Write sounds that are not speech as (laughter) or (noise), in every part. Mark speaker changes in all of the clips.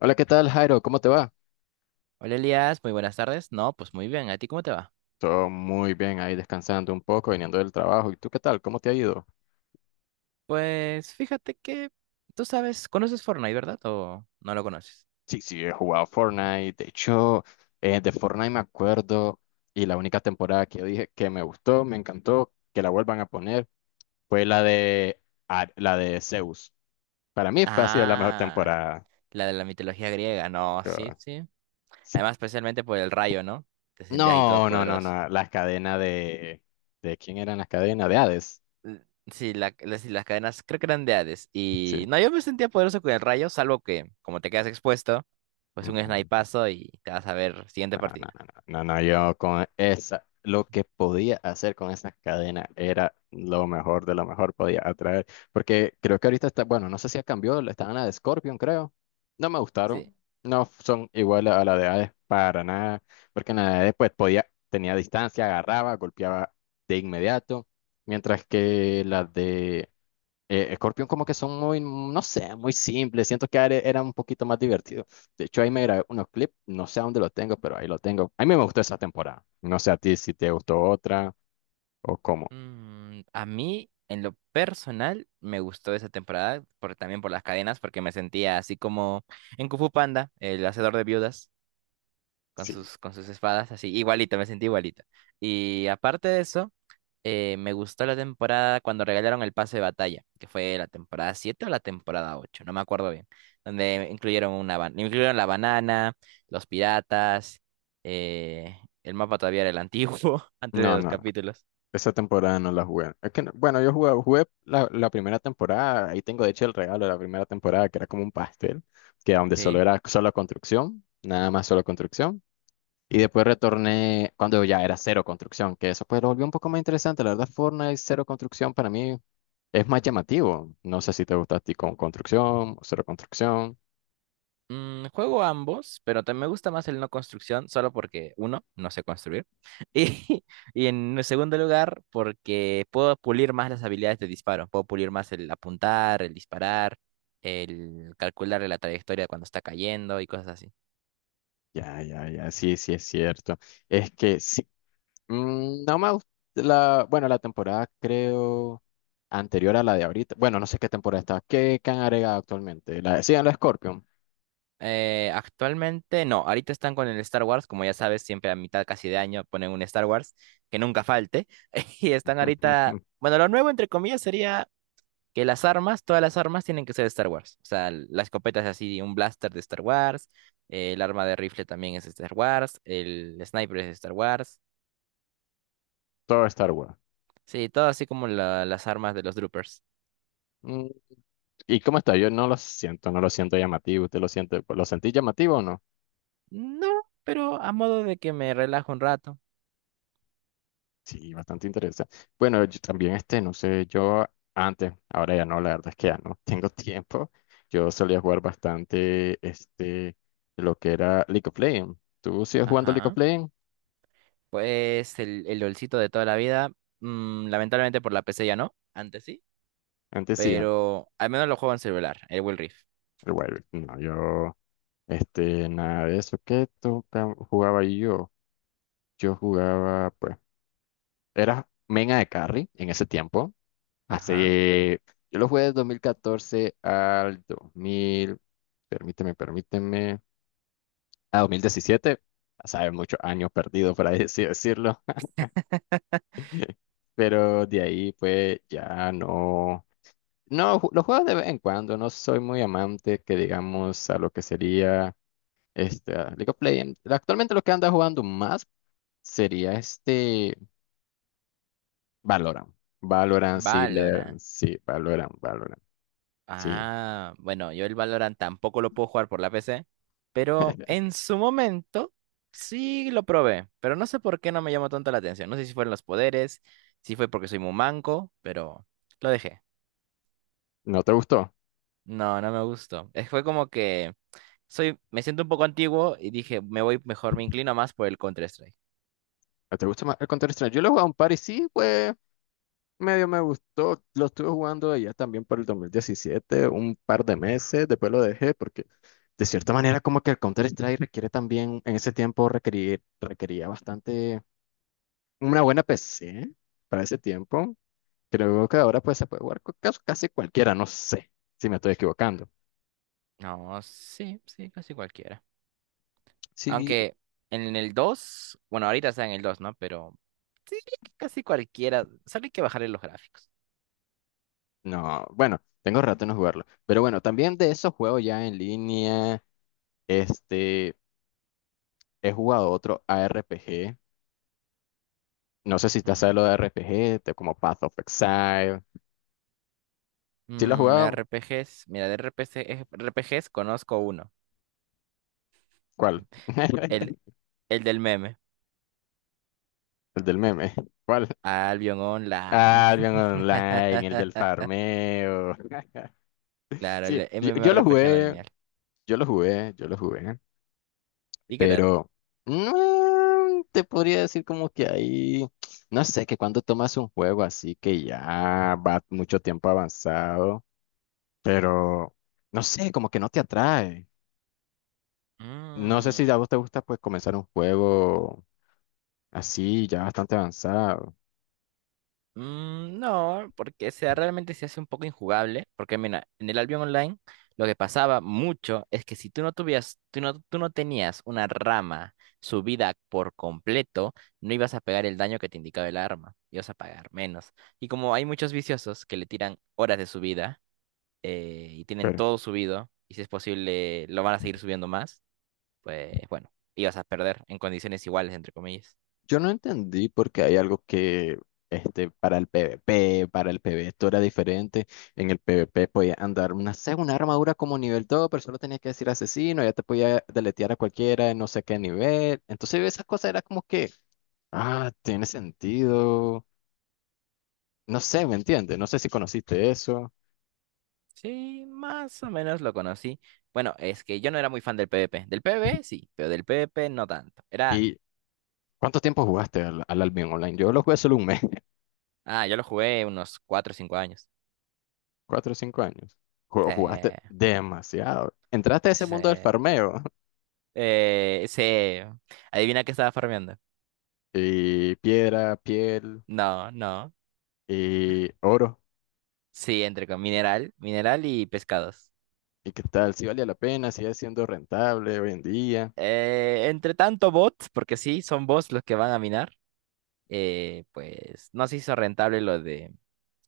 Speaker 1: Hola, ¿qué tal, Jairo? ¿Cómo te va?
Speaker 2: Hola Elías, muy buenas tardes. No, pues muy bien. ¿A ti cómo te va?
Speaker 1: Todo muy bien ahí descansando un poco, viniendo del trabajo. ¿Y tú qué tal? ¿Cómo te ha ido?
Speaker 2: Pues fíjate que tú sabes, conoces Fortnite, ¿verdad? ¿O no lo conoces?
Speaker 1: Sí, sí, he jugado Fortnite. De hecho, de Fortnite me acuerdo y la única temporada que yo dije que me gustó, me encantó, que la vuelvan a poner, fue la de, la de Zeus. Para mí fue, ha sido la mejor
Speaker 2: Ah,
Speaker 1: temporada.
Speaker 2: la de la mitología griega. No, sí,
Speaker 1: Yo-
Speaker 2: sí.
Speaker 1: sí.
Speaker 2: Además, especialmente por el rayo, ¿no? Te sentías ahí
Speaker 1: No, no, no,
Speaker 2: todopoderoso.
Speaker 1: no. Las cadenas de... ¿De quién eran las cadenas? De Hades.
Speaker 2: L- Sí, las cadenas creo que eran de Hades.
Speaker 1: Sí.
Speaker 2: Y no, yo me sentía poderoso con el rayo, salvo que como te quedas expuesto, pues un snipazo y te vas a ver siguiente
Speaker 1: No, no,
Speaker 2: partida.
Speaker 1: no, no, no, no, yo con esa, lo que podía hacer con esa cadena era lo mejor de lo mejor, podía atraer, porque creo que ahorita está, bueno, no sé si ha cambiado, estaban la de Scorpion, creo, no me gustaron, no son iguales a la de Hades para nada, porque en la de Hades pues podía, tenía distancia, agarraba, golpeaba de inmediato, mientras que las de Scorpion como que son muy, no sé, muy simples. Siento que Ares era un poquito más divertido. De hecho, ahí me grabé unos clips, no sé a dónde lo tengo, pero ahí lo tengo. A mí me gustó esa temporada. No sé a ti si te gustó otra o cómo.
Speaker 2: Mm, a mí, en lo personal, me gustó esa temporada, también por las cadenas, porque me sentía así como en Kung Fu Panda, el hacedor de viudas,
Speaker 1: Sí.
Speaker 2: con sus espadas, así, igualito, me sentí igualito. Y aparte de eso, me gustó la temporada cuando regalaron el pase de batalla, que fue la temporada 7 o la temporada 8, no me acuerdo bien, donde incluyeron incluyeron la banana, los piratas, el mapa todavía era el antiguo, (laughs) antes de
Speaker 1: No,
Speaker 2: los
Speaker 1: no,
Speaker 2: capítulos.
Speaker 1: esa temporada no la jugué. Es que, bueno, yo jugué, jugué la primera temporada, ahí tengo de hecho el regalo de la primera temporada, que era como un pastel, que donde solo
Speaker 2: Sí.
Speaker 1: era solo construcción, nada más solo construcción. Y después retorné cuando ya era cero construcción, que eso pues lo volvió un poco más interesante. La verdad, Fortnite cero construcción para mí es más llamativo. No sé si te gusta a ti con construcción, cero construcción.
Speaker 2: Mm, juego ambos, pero también me gusta más el no construcción, solo porque, uno, no sé construir. (laughs) Y, y en segundo lugar, porque puedo pulir más las habilidades de disparo. Puedo pulir más el apuntar, el disparar, el calcular la trayectoria cuando está cayendo y cosas así.
Speaker 1: Ya, ya, ya, sí, sí es cierto. Es que sí, no me gusta bueno, la temporada creo anterior a la de ahorita. Bueno, no sé qué temporada está. ¿Qué han agregado actualmente? La, sí, la Scorpion.
Speaker 2: Actualmente, no, ahorita están con el Star Wars, como ya sabes, siempre a mitad casi de año ponen un Star Wars, que nunca falte. (laughs) Y están ahorita,
Speaker 1: (laughs)
Speaker 2: bueno, lo nuevo entre comillas sería. Que las armas, todas las armas tienen que ser de Star Wars. O sea, la escopeta es así, un blaster de Star Wars, el arma de rifle también es de Star Wars, el sniper es de Star Wars.
Speaker 1: Todo Star Wars.
Speaker 2: Sí, todo así como las armas de los droopers.
Speaker 1: Mm, ¿Y cómo está? Yo no lo siento, no lo siento llamativo. ¿Usted lo siente? ¿Lo sentí llamativo o no?
Speaker 2: No, pero a modo de que me relajo un rato.
Speaker 1: Sí, bastante interesante. Bueno, yo también este, no sé, yo antes, ahora ya no, la verdad es que ya no (laughs) tengo tiempo. Yo solía jugar bastante este, lo que era League of Legends. ¿Tú sigues jugando League of
Speaker 2: Ajá.
Speaker 1: Legends?
Speaker 2: Pues el LOLcito de toda la vida, lamentablemente por la PC ya no, antes sí,
Speaker 1: Antes sí, antes.
Speaker 2: pero al menos lo juego en celular, el Will Rift.
Speaker 1: El Wild no, yo este, nada de eso. ¿Qué jugaba yo? Yo jugaba, pues, era Mena de Carry en ese tiempo.
Speaker 2: Ajá.
Speaker 1: Hace, yo lo jugué de 2014 al 2000, permíteme, permíteme, a 2017, a saber, muchos años perdidos, por ahí así decirlo, (laughs) pero de ahí pues ya no, no, los juego de vez en cuando, no soy muy amante que digamos a lo que sería este a League of Legends. Actualmente lo que anda jugando más sería este Valorant. Valorant, sí, le,
Speaker 2: Valorant.
Speaker 1: sí, Valorant, Valorant, sí.
Speaker 2: Ah, bueno, yo el Valorant tampoco lo puedo jugar por la PC, pero
Speaker 1: (laughs)
Speaker 2: en su momento sí lo probé, pero no sé por qué no me llamó tanto la atención. No sé si fueron los poderes, si fue porque soy muy manco, pero lo dejé.
Speaker 1: ¿No te gustó?
Speaker 2: No, no me gustó. Fue como que me siento un poco antiguo y dije, me voy mejor, me inclino más por el Counter-Strike.
Speaker 1: ¿No te gusta más el Counter-Strike? Yo lo he jugado un par y sí, pues medio me gustó. Lo estuve jugando allá también por el 2017, un par de meses, después lo dejé porque de cierta manera como que el Counter-Strike requiere también, en ese tiempo requerir, requería bastante una buena PC para ese tiempo. Creo que ahora pues se puede jugar con casi cualquiera, no sé si me estoy equivocando.
Speaker 2: No, sí, sí, casi cualquiera.
Speaker 1: Sí,
Speaker 2: Aunque en el 2, bueno, ahorita está en el 2, ¿no? Pero sí, casi cualquiera. Solo hay que bajarle los gráficos.
Speaker 1: no, bueno, tengo rato en no jugarlo. Pero bueno, también de esos juegos ya en línea, este, he jugado otro ARPG. No sé si te hace
Speaker 2: Ujú.
Speaker 1: lo de RPG, como Path of Exile. ¿Sí lo has
Speaker 2: Mm,
Speaker 1: jugado?
Speaker 2: RPGs, mira, de RPG, RPGs conozco uno,
Speaker 1: ¿Cuál?
Speaker 2: el,
Speaker 1: (laughs)
Speaker 2: el del meme,
Speaker 1: El del meme. ¿Cuál?
Speaker 2: Albion Online.
Speaker 1: Ah, el
Speaker 2: (laughs)
Speaker 1: Online, el del farmeo. (laughs)
Speaker 2: Claro,
Speaker 1: Sí,
Speaker 2: el
Speaker 1: yo lo
Speaker 2: MMORPG no
Speaker 1: jugué,
Speaker 2: lineal.
Speaker 1: yo lo jugué, yo lo jugué,
Speaker 2: ¿Y qué tal?
Speaker 1: pero te podría decir como que ahí, no sé, que cuando tomas un juego así que ya va mucho tiempo avanzado, pero no sé, como que no te atrae. No sé si a vos te gusta pues comenzar un juego. Así, ya bastante avanzado.
Speaker 2: Mm, no, porque sea, realmente se hace un poco injugable, porque mira, en el Albion Online lo que pasaba mucho es que si tú no tuvías, tú no tenías una rama subida por completo, no ibas a pegar el daño que te indicaba el arma, ibas a pagar menos. Y como hay muchos viciosos que le tiran horas de subida y tienen
Speaker 1: Pero
Speaker 2: todo subido, y si es posible lo van a seguir subiendo más, pues bueno, ibas a perder en condiciones iguales, entre comillas.
Speaker 1: yo no entendí porque hay algo que este, para el PvP, para el PvE, esto era diferente. En el PvP podía andar una, sé, una armadura como nivel 2, pero solo tenías que decir asesino, ya te podía deletear a cualquiera de no sé qué nivel. Entonces esas cosas era como que, ah, tiene sentido. No sé, ¿me entiendes? No sé si conociste eso.
Speaker 2: Sí, más o menos lo conocí. Bueno, es que yo no era muy fan del PvP. Del PvP sí, pero del PvP no tanto.
Speaker 1: ¿Y cuánto tiempo jugaste al Albion Online? Yo lo jugué solo un mes.
Speaker 2: Ah, yo lo jugué unos 4 o 5 años.
Speaker 1: 4 o 5 años. Jugaste
Speaker 2: Se,
Speaker 1: demasiado. Entraste a ese mundo del
Speaker 2: se,
Speaker 1: farmeo. (laughs)
Speaker 2: eh, se, Adivina qué estaba farmeando.
Speaker 1: Y piedra, piel
Speaker 2: No, no.
Speaker 1: y oro.
Speaker 2: Sí, entre con mineral, mineral y pescados.
Speaker 1: ¿Y qué tal? Si valía la pena, sigue siendo rentable hoy en día,
Speaker 2: Entre tanto bots, porque sí, son bots los que van a minar, pues no se hizo rentable lo de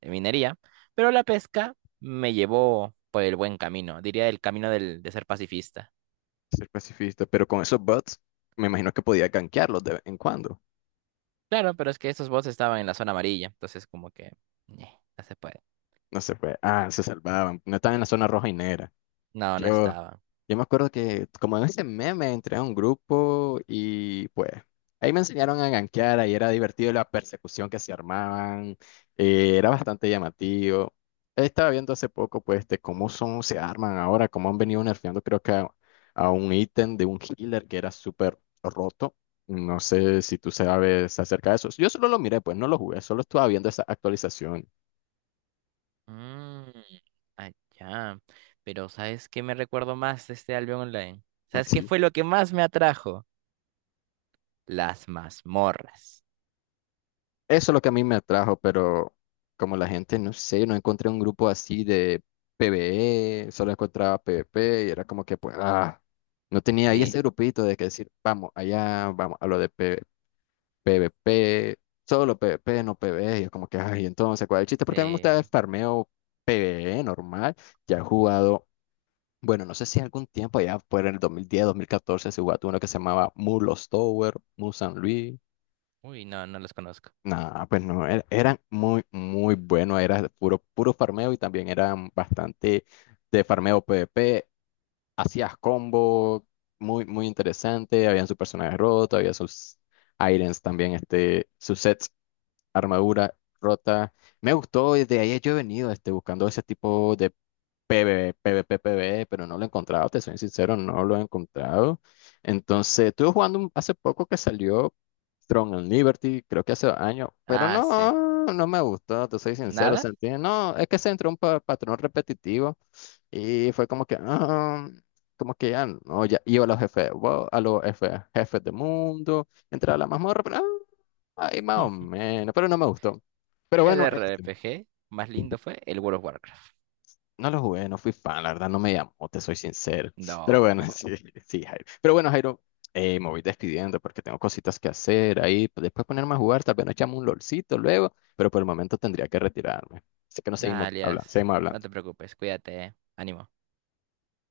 Speaker 2: en minería, pero la pesca me llevó por el buen camino, diría el camino de ser pacifista.
Speaker 1: ser pacifista. Pero con esos bots, me imagino que podía gankearlos de vez en cuando.
Speaker 2: Claro, pero es que esos bots estaban en la zona amarilla, entonces como que ñe, no se puede.
Speaker 1: No se fue. Ah, se salvaban. No estaban en la zona roja y negra.
Speaker 2: No, no
Speaker 1: Yo,
Speaker 2: estaban.
Speaker 1: Yo me acuerdo que como en ese meme entré a un grupo y pues ahí me enseñaron a gankear, ahí era divertido la persecución que se armaban, era bastante llamativo. Estaba viendo hace poco pues de cómo son, se arman ahora, cómo han venido nerfeando creo que a un ítem de un healer que era súper roto. No sé si tú sabes acerca de eso. Yo solo lo miré, pues no lo jugué, solo estaba viendo esa actualización.
Speaker 2: Mm, allá. Pero ¿sabes qué me recuerdo más de este Albion Online? ¿Sabes qué
Speaker 1: Sí.
Speaker 2: fue lo que más me atrajo? Las mazmorras.
Speaker 1: Eso es lo que a mí me atrajo, pero como la gente, no sé, no encontré un grupo así de PvE, solo encontraba PvP y era como que, pues, ah, no tenía ahí
Speaker 2: Sí,
Speaker 1: ese grupito de que decir, vamos, allá, vamos a lo de PvP, solo PvP, no PvE, y es como que, ay, entonces, ¿cuál es el chiste? Porque a mí me gusta
Speaker 2: sí.
Speaker 1: el farmeo PvE normal, ya he jugado, bueno, no sé si algún tiempo, allá por el 2010, 2014, se jugó uno que se llamaba Mulos Tower, Mu San Luis.
Speaker 2: Uy, no, no los conozco.
Speaker 1: Nah, pues no, eran muy, muy buenos, era puro, puro farmeo y también eran bastante de farmeo PvP, hacías combo muy, muy interesante, habían sus personajes rotos, había sus items también, este, sus sets, armadura rota. Me gustó, desde ahí yo he venido este, buscando ese tipo de PvP, PvE, pero no lo he encontrado, te soy sincero, no lo he encontrado. Entonces, estuve jugando hace poco que salió Throne and Liberty, creo que hace 2 años, pero
Speaker 2: Ah, sí.
Speaker 1: no, no me gustó, te soy sincero,
Speaker 2: ¿Nada?
Speaker 1: sentí, no, es que se entró un patrón repetitivo y fue como que, ah, como que ya, no, ya iba a los jefes, wow, a los jefes, jefes de mundo, entraba a la mazmorra, pero, ah, ahí más o
Speaker 2: (laughs)
Speaker 1: menos, pero no me gustó. Pero
Speaker 2: El
Speaker 1: bueno,
Speaker 2: R
Speaker 1: este.
Speaker 2: P G más lindo fue el World of Warcraft.
Speaker 1: No lo jugué, no fui fan, la verdad no me llamó, te soy sincero. Pero
Speaker 2: No.
Speaker 1: bueno, (laughs) sí, sí, Jairo. Pero bueno, Jairo, me voy despidiendo porque tengo cositas que hacer ahí, pues, después ponerme a jugar, tal vez nos echamos un lolcito luego, pero por el momento tendría que retirarme. Así que nos
Speaker 2: Nada,
Speaker 1: seguimos hablando,
Speaker 2: Elias,
Speaker 1: seguimos
Speaker 2: no
Speaker 1: hablando.
Speaker 2: te preocupes, cuídate, eh. Ánimo.